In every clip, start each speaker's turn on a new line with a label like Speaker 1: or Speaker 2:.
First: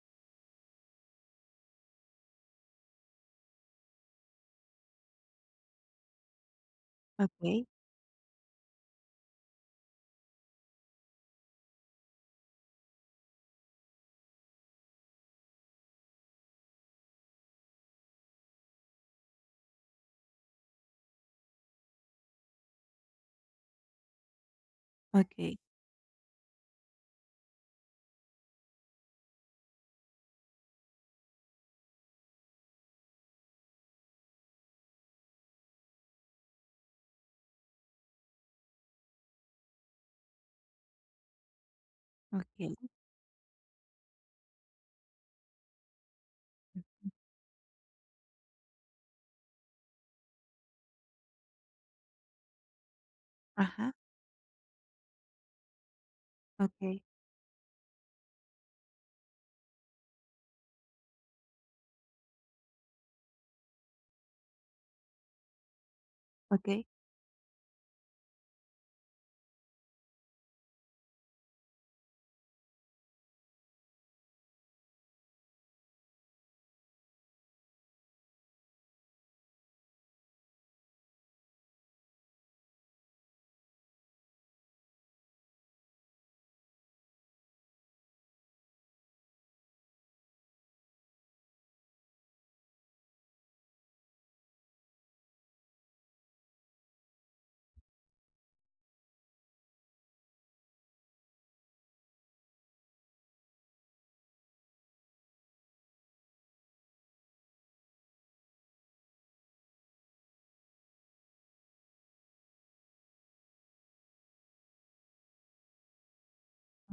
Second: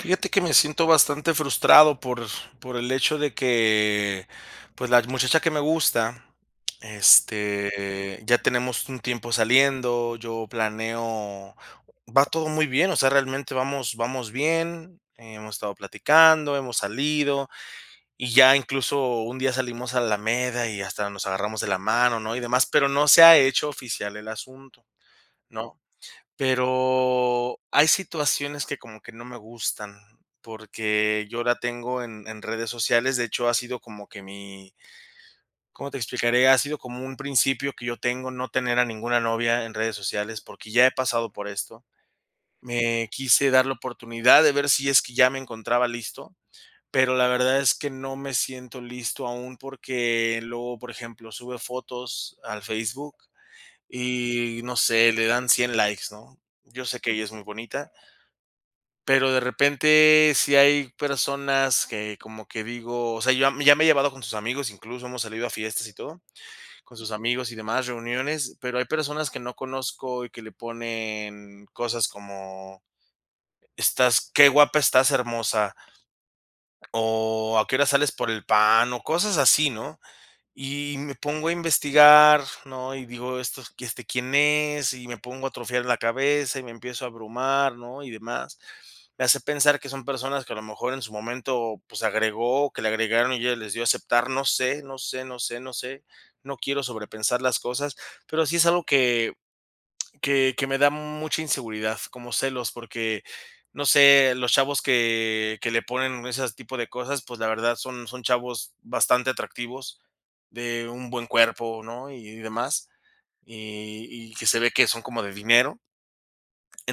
Speaker 1: Fíjate que me siento bastante frustrado por por el hecho de que, pues, la muchacha que me gusta,
Speaker 2: Okey.
Speaker 1: este, ya tenemos un tiempo saliendo, yo planeo, va todo muy bien, o sea, realmente vamos vamos bien, hemos estado platicando, hemos salido, y ya incluso un día salimos a la alameda y hasta nos agarramos de la mano, ¿no?, y demás, pero no se ha hecho oficial el asunto,
Speaker 2: Okey.
Speaker 1: ¿no? Pero hay situaciones que como que no me gustan, porque yo la tengo en en redes sociales. De hecho, ha sido como que mi ¿cómo te explicaré? Ha sido como un principio que yo tengo, no tener a ninguna novia en redes sociales, porque ya he pasado por esto.
Speaker 2: Okey.
Speaker 1: Me quise dar la oportunidad de ver si es que ya me encontraba listo,
Speaker 2: Ujú.
Speaker 1: pero la verdad es que no me siento listo aún porque luego, por ejemplo, sube fotos al Facebook
Speaker 2: Ajá.
Speaker 1: y, no sé, le dan 100 likes, ¿no? Yo sé
Speaker 2: Okey.
Speaker 1: que ella es muy bonita. Pero de repente, sí hay personas que como que digo o sea, ya me ya me he llevado con sus amigos, incluso hemos salido a fiestas y todo,
Speaker 2: Okey.
Speaker 1: con sus amigos y demás reuniones. Pero hay personas que no conozco y que le ponen cosas como: "Estás qué guapa estás hermosa" O: "¿A qué horas sales por el pan?", o cosas así, ¿no? Y me pongo a investigar, ¿no? Y digo: "Estos, este, ¿quién es?". Y me pongo a atrofiar la cabeza y me empiezo a abrumar, ¿no?, y demás. Me hace pensar que son personas que a lo mejor en su momento, pues agregó, que le agregaron y ya les dio aceptar, no sé, no sé, no sé, no sé, no quiero sobrepensar las cosas, pero sí es algo que que que me da mucha inseguridad, como celos, porque no sé, los chavos que que le ponen ese tipo de cosas, pues, la verdad, son son chavos bastante atractivos, de un buen cuerpo, ¿no? Y demás, y y que se ve que son como de dinero.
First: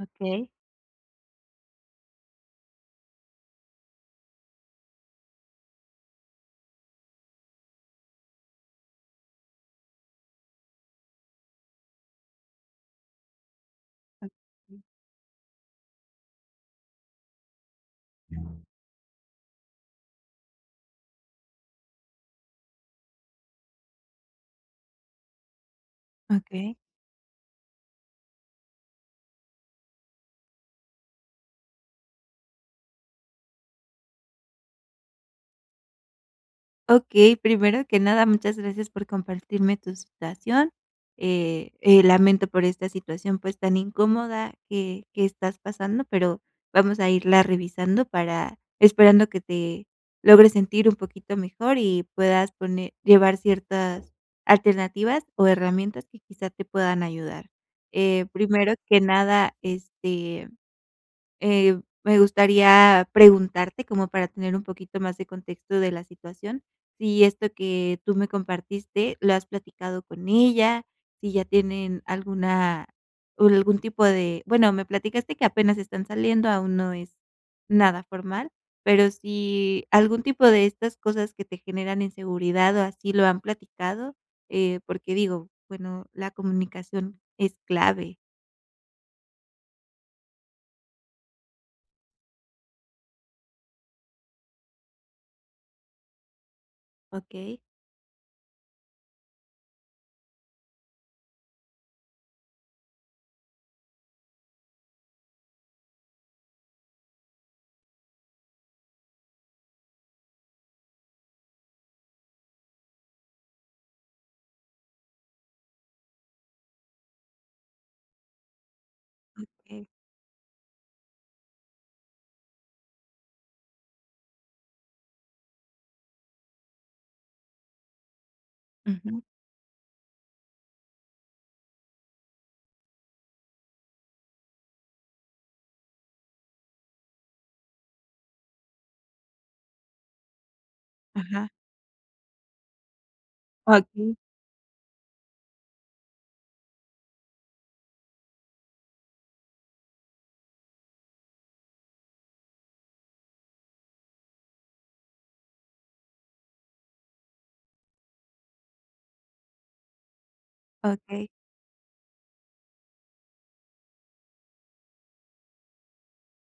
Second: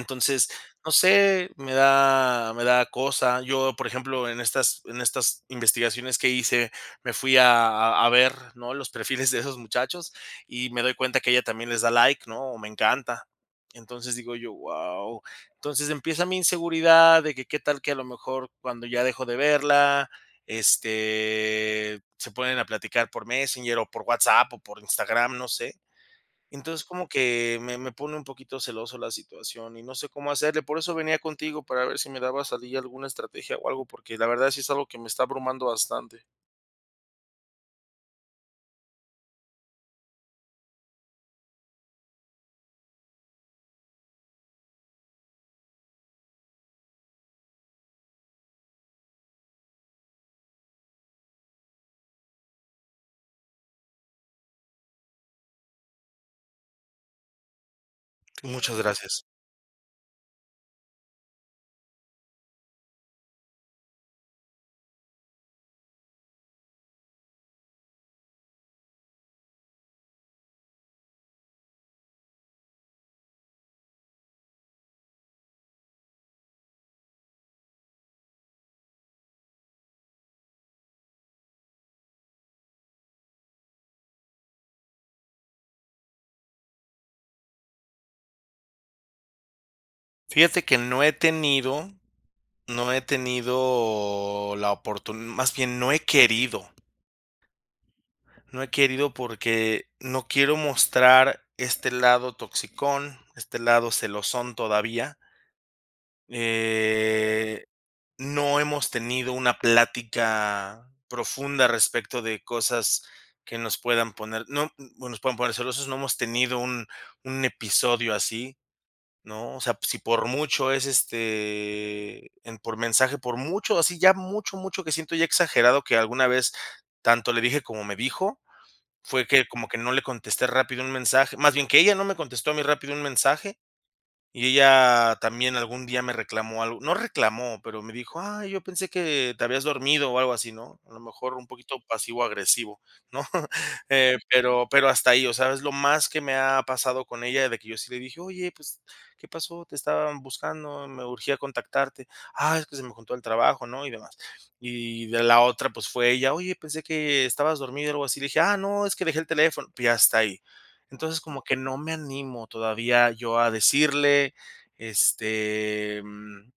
Speaker 2: Okey.
Speaker 1: no sé, me da me da cosa. Yo, por ejemplo, en estas en estas investigaciones que hice, me fui a a ver, ¿no?, los perfiles de esos muchachos, y me doy cuenta que ella también les da like, ¿no?, o me encanta. Entonces, digo yo:
Speaker 2: Okey.
Speaker 1: "Wao". Entonces, empieza mi inseguridad de que qué tal que a lo mejor cuando ya dejo de verla, este, se ponen a platicar por Messenger o por WhatsApp o por Instagram, no sé.
Speaker 2: Okey.
Speaker 1: Entonces, como que me me pone un poquito celoso la situación y no sé cómo hacerle. Por eso venía contigo, para ver si me daba salida alguna estrategia o algo, porque la verdad sí es algo que me está abrumando bastante.
Speaker 2: Okey, primero que nada muchas gracias por compartirme tu situación. Eh eh, lamento por esta situación, pues, tan incómoda que que estás pasando, pero vamos a irla revisando para esperando que te logres sentir un poquito mejor y puedas pone llevar ciertas alternativas o herramientas que quizá te puedan ayudar. Eh, primero
Speaker 1: Muchas
Speaker 2: que
Speaker 1: gracias.
Speaker 2: nada, este, eh, me gustaría preguntarte, como para tener un poquito más de contexto de la situación, si esto que tú me compartiste lo has platicado con ella, si ya tienen alguna ul algún tipo de bueno me platicaste que apenas están saliendo, aún no es nada formal, pero si algún tipo de estas cosas que te generan inseguridad o así lo han platicado, eh, porque digo, bueno, la comunicación es clave.
Speaker 1: Fíjate que no he tenido, no he tenido la oportun más bien, no he querido.
Speaker 2: Okey.
Speaker 1: No he querido porque no quiero mostrar este lado toxicón, este lado celosón, todavía. Eh, no hemos tenido una plática profunda respecto de cosas que nos puedan poner no mm, bueno, nos pueden poner celosos, no hemos tenido un un episodio así, ¿no? O sea,
Speaker 2: Okey.
Speaker 1: pues, si por mucho es, este, en por mensaje, por mucho, así ya mucho, mucho que siento ya exagerado que alguna vez tanto le dije como me dijo,
Speaker 2: Ujú.
Speaker 1: fue que como que no le contesté rápido un mensaje, más bien que ella no me contestó a mí rápido un mensaje, y ella también algún día me reclamó algo. No, reclamó, pero me dijo: "Ay, yo pensé que te habías dormido o algo así", ¿no? A lo mejor un
Speaker 2: Ajá.
Speaker 1: poquito pasivo agresivo, ¿no?
Speaker 2: Okey.
Speaker 1: Eh, pero pero hasta ahí, o sea, es lo más que me ha pasado con ella, de que yo sí le dije: "Oye, pues, ¿qué pasó? Te estaban buscando, me urgía contactarte". "Ah, es que se me juntó el trabajo, ¿no?, y demás". Y de la otra, pues, fue ella: "Oye, pensé que estabas dormido, algo así", le dije: "Ah, no, es que dejé el teléfono", y hasta ahí. Entonces,
Speaker 2: Okey.
Speaker 1: como que no me animo todavía yo a decirle, este, mm,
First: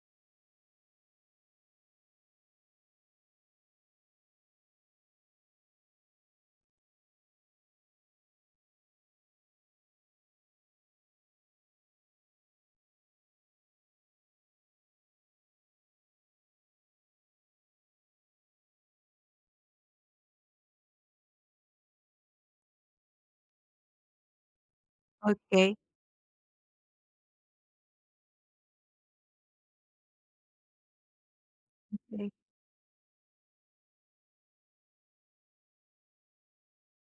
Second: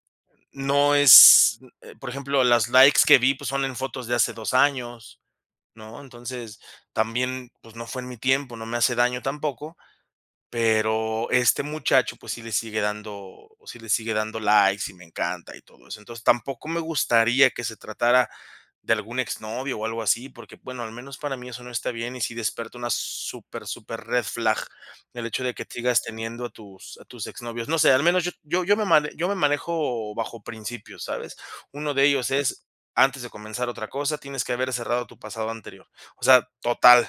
Speaker 1: no es eh, por ejemplo, las likes que vi, pues, son en fotos de hace 2 años, ¿no? Entonces, también, pues, no fue en mi tiempo, no me hace daño tampoco. Pero este muchacho, pues, sí le sigue dando, sí le sigue dando likes y me encanta y todo eso. Entonces, tampoco me gustaría que se tratara de algún ex novio o algo así, porque, bueno, al menos para mí eso no está bien, y sí despierta una súper, súper red flag, el hecho de que
Speaker 2: Okey.
Speaker 1: sigas teniendo a tus a tus ex novios no sé, al menos yo yo yo me man yo me manejo bajo principios, ¿sabes? Uno de
Speaker 2: Okey.
Speaker 1: ellos es "antes de comenzar otra cosa, tienes que haber cerrado tu pasado anterior". O sea, total,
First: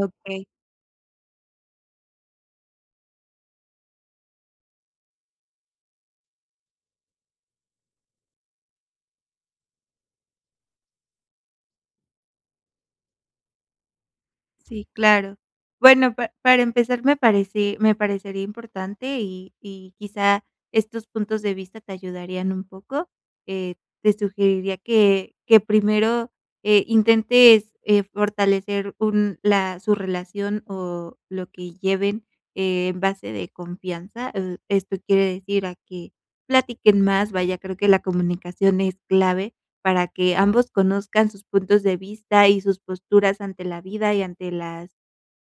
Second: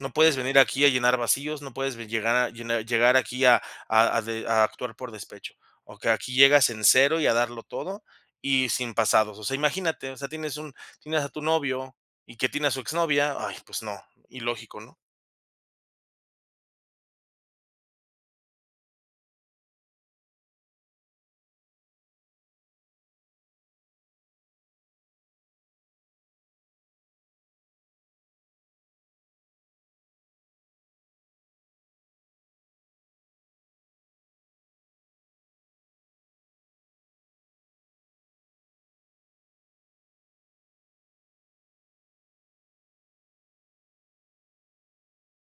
Speaker 1: no puedes venir aquí a llenar vacíos, no puedes ve llegar llenar llegar aquí a a a de a actuar por despecho. O que aquí llegas en 0 y a darlo todo, y sin pasados. O sea, imagínate, o sea, tienes un tienes a tu novio y que tiene a su exnovia. Ay, pues no, ilógico,
Speaker 2: Sí,
Speaker 1: ¿no?
Speaker 2: claro. Bueno, pa para empezar me parece me parecería importante y y quizá, estos puntos de vista te ayudarían un poco. Eh, te sugeriría que que primero, eh, intentes, eh, fortalecer un la su relación o lo que lleven en base de confianza, oh, esto quiere decir a que platiquen más, vaya, creo que la comunicación es clave para que ambos conozcan sus puntos de vista y sus posturas ante la vida y ante las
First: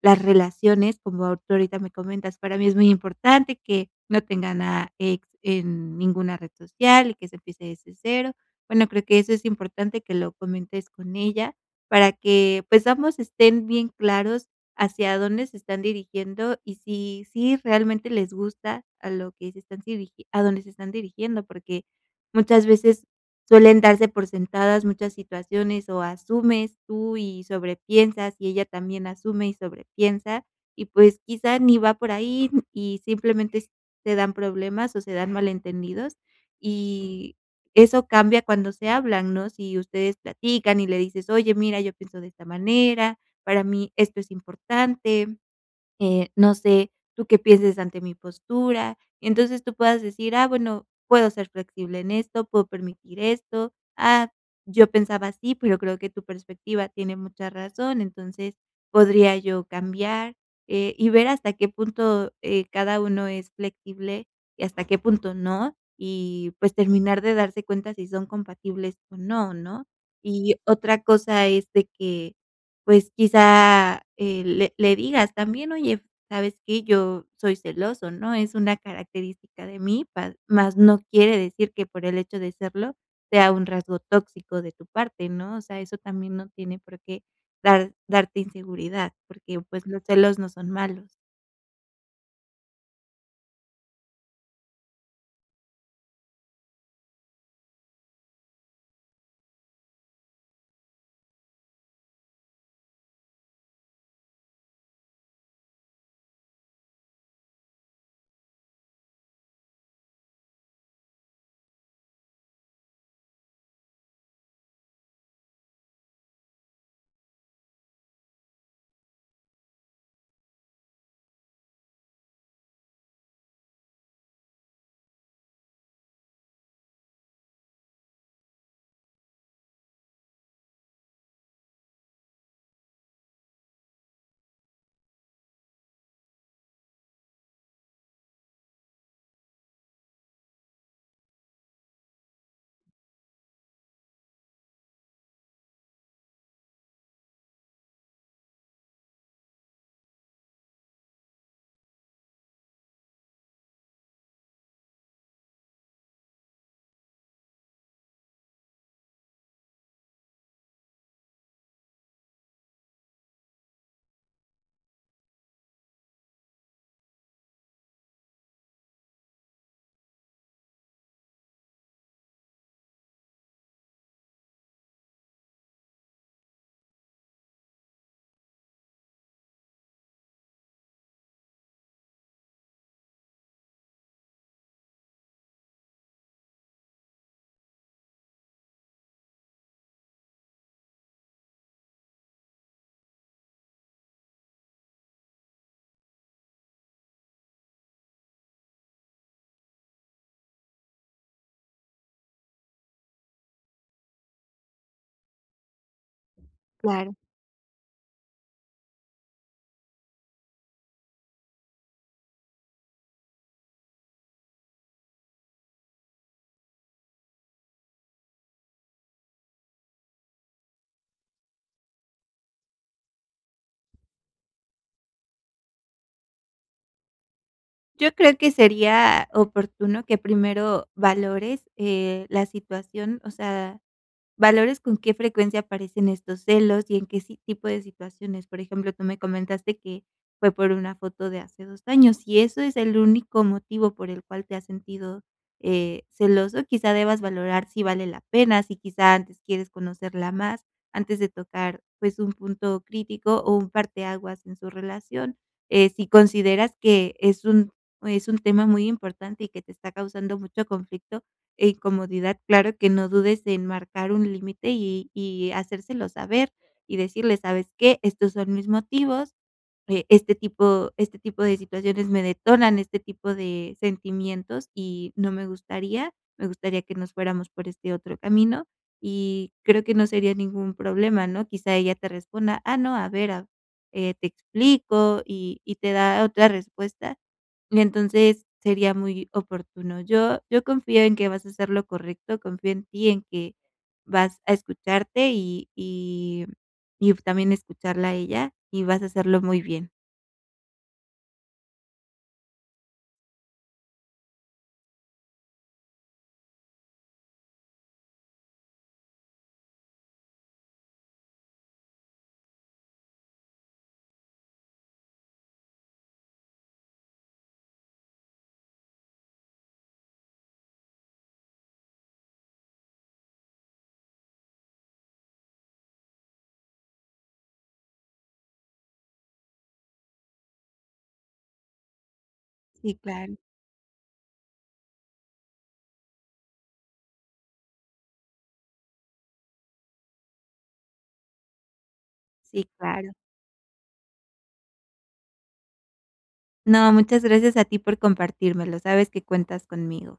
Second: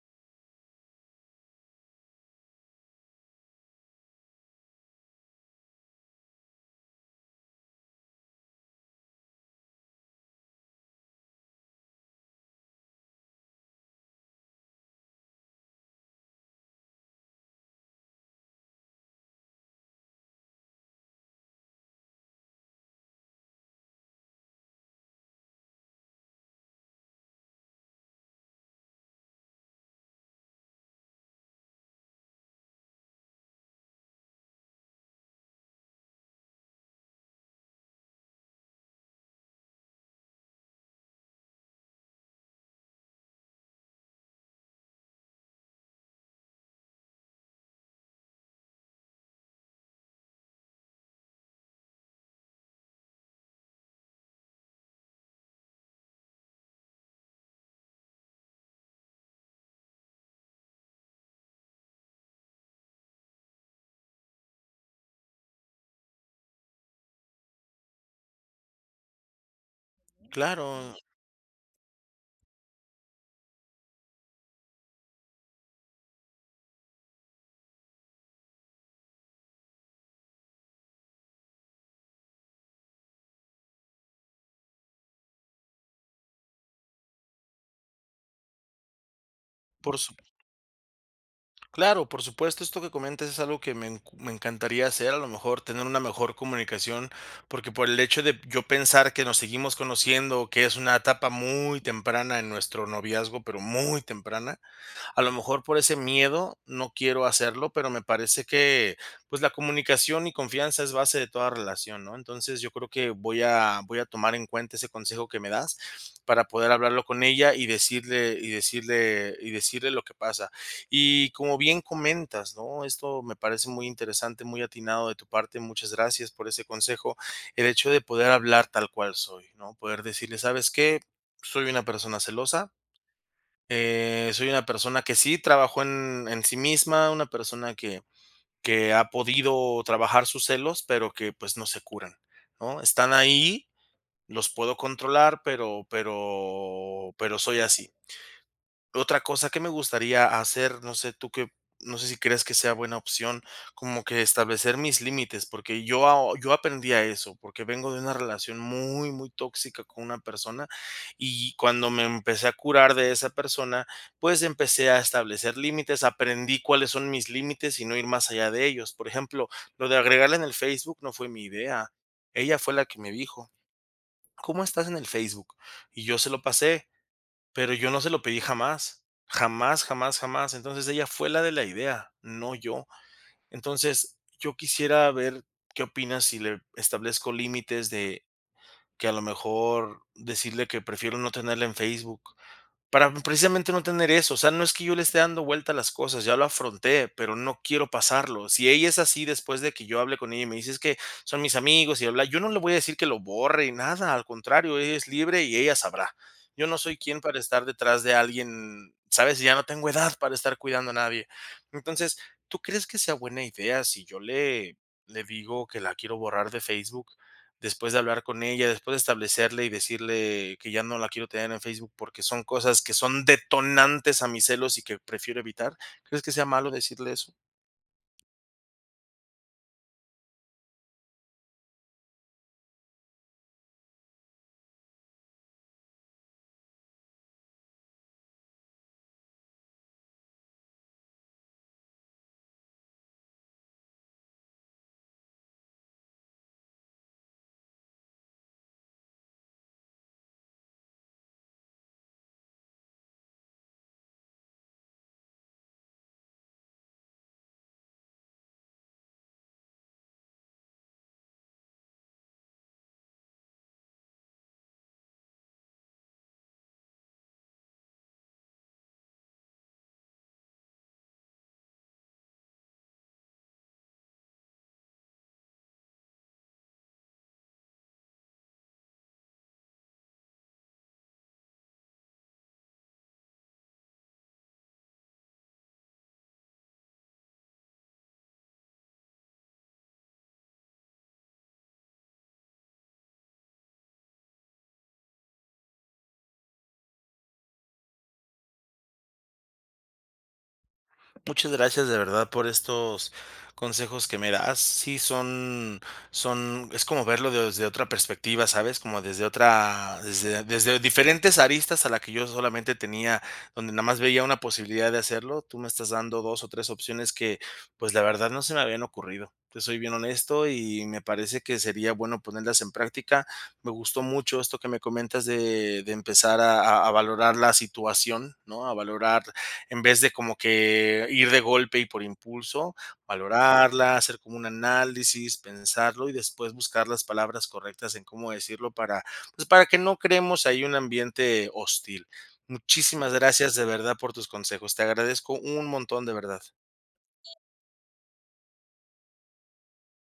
Speaker 2: las relaciones, como tú ahorita me comentas, para mí es muy importante que no tengan a ex en ninguna red social y que se empiece desde cero. Bueno, creo que eso es importante que lo comentes con ella, para que pues ambos estén bien claros, hacia dónde se están dirigiendo y si si realmente les gusta a lo que se están sirig a dónde se están dirigiendo, porque muchas veces suelen darse por sentadas muchas situaciones o asumes tú y sobre piensas, y ella también asume y sobre piensa, y pues quizá ni va por ahí, y simplemente te dan problemas o se dan malentendidos, y eso cambia cuando se hablan, ¿no? Si ustedes platican y le dices: "Oye, mira, yo pienso de esta manera, para mí esto es importante, eh, no sé, tú qué pienses ante mi postura". Entonces, tú puedas decir: "Ah, bueno, puedo ser flexible en esto, puedo permitir esto. Ah, yo pensaba así, pero creo que tu perspectiva tiene mucha razón. Entonces, podría yo cambiar", eh y ver hasta qué punto, eh, cada uno es flexible y hasta qué punto no, y pues terminar de darse cuenta si son compatibles o no, ¿no? Y
Speaker 1: Claro.
Speaker 2: otra cosa es de que, pues quizá, eh, le le digas también: "Oye, ¿sabes qué?, yo soy celoso, ¿no? Es una característica de mí", pa más no quiere decir que por el hecho de serlo, sea un rasgo tóxico de tu parte, ¿no? O sea, eso también no tiene por qué dar darte inseguridad, porque, pues,
Speaker 1: Por
Speaker 2: los
Speaker 1: sup
Speaker 2: celos no son malos.
Speaker 1: Claro, por supuesto, esto que comentas es algo que me enc me encantaría hacer, a lo mejor tener una mejor comunicación, porque por el hecho de yo pensar que nos seguimos conociendo, que es una etapa muy temprana en nuestro noviazgo, pero muy temprana, a lo mejor por ese miedo no quiero hacerlo, pero me parece que, pues, la comunicación y confianza es base de toda relación, ¿no? Entonces, yo creo que voy a voy a tomar en cuenta ese consejo que me das para poder hablarlo con ella y decirle y decirle y decirle lo que pasa. Y como bien comentas, ¿no?, esto me parece muy interesante, muy atinado de tu parte, muchas gracias por ese consejo. El hecho de poder hablar tal cual soy, ¿no?, poder decirles: "¿Sabes qué?, soy una persona celosa. Eh, soy una persona que sí trabajó en en sí misma, una persona que que ha podido trabajar sus celos, pero que, pues, no se curan, ¿no? Están ahí, los puedo controlar, pero pero pero soy así". Otra cosa que me gustaría hacer, no sé tú que op no sé si crees que sea buena opción, como que establecer mis límites, porque yo aho yo aprendí a eso, porque vengo de una relación muy, muy tóxica con una persona, y cuando me empecé a curar de esa persona, pues empecé a establecer límites, aprendí cuáles son mis límites y no ir más allá de ellos. Por ejemplo, lo de agregarla en el Facebook no fue mi idea, ella fue la que me dijo: "¿Cómo estás en el Facebook?", y yo se lo pasé, pero yo no se lo pedí jamás. Jamás, jamás, jamás. Entonces, ella fue la de la idea, no yo. Entonces, yo quisiera ver qué opinas si le establezco límites de que a lo mejor decirle que prefiero no tenerla en Facebook, para precisamente no tener eso. O sea, no es que yo le esté dando vuelta las cosas, ya lo afronté, pero no quiero pasarlo. Si ella es así después de que yo hable con ella y me dice: "Es que son mis amigos y bla-bla-bla, yo no le voy a decir que lo borre y nada, al contrario, ella es libre y ella sabrá. Yo no soy
Speaker 2: Claro.
Speaker 1: quién para estar detrás de alguien, ¿sabes? Ya no tengo edad para estar cuidando a nadie. Entonces, ¿tú crees que sea buena idea si yo le le digo que la quiero borrar de Facebook después de hablar con ella, después de establecerle y decirle que ya no la quiero tener en Facebook, porque son cosas que son detonantes a mis celos y que prefiero evitar? ¿Crees que sea malo decirle eso?
Speaker 2: Yo creo que sería oportuno que primero valores, eh, la situación, o sea, valores con qué frecuencia aparecen estos celos y en qué si tipo de situaciones. Por ejemplo, tú me comentaste que fue por una foto de hace 2 años, si eso es el único motivo por el cual te has sentido, eh, celoso, quizá debas valorar si vale la pena, si quizá antes quieres conocerla más, antes de tocar, pues, un punto crítico o un parte aguas en su relación. Eh, si consideras que es un es un tema muy importante y que te está causando mucho conflicto e incomodidad, claro que no dudes en marcar un límite y y hacérselo saber, y decirle: "¿Sabes qué? Estos son mis motivos. Eh, este tipo este tipo de situaciones me detonan este tipo de sentimientos, y no me gustaría me gustaría que nos fuéramos por este otro camino", y creo que no sería ningún problema, ¿no? Quizá ella te responda: "Ah no, a ver a eh, te explico", y y te da otra respuesta, y entonces sería muy oportuno. Yo yo confío en que vas a hacer lo correcto, confío en ti, en que vas a escucharte y y y también escucharla a ella, y vas a hacerlo muy bien.
Speaker 1: Muchas gracias, de verdad, por estos consejos que me das. Sí, son son es como verlo desde otra perspectiva, ¿sabes? Como desde otra desde desde diferentes aristas a la que yo solamente tenía, donde nada más veía una posibilidad de hacerlo, tú me estás dando 2 o 3 opciones que, pues, la verdad, no se me habían ocurrido, te soy bien honesto, y me parece que sería bueno ponerlas en práctica. Me gustó mucho esto que me comentas de de empezar a a a valorar la situación, ¿no? A valorar, en vez de como que ir de golpe y por impulso,
Speaker 2: Sí, claro.
Speaker 1: valorarla, hacer como un análisis, pensarlo y después buscar las palabras correctas en cómo decirlo para, pues, para que no creemos ahí un ambiente hostil.
Speaker 2: Sí, claro.
Speaker 1: Muchísimas gracias, de verdad, por tus consejos. Te agradezco un montón, de verdad.
Speaker 2: No, muchas gracias a ti por compartírmelo, sabes que cuentas conmigo.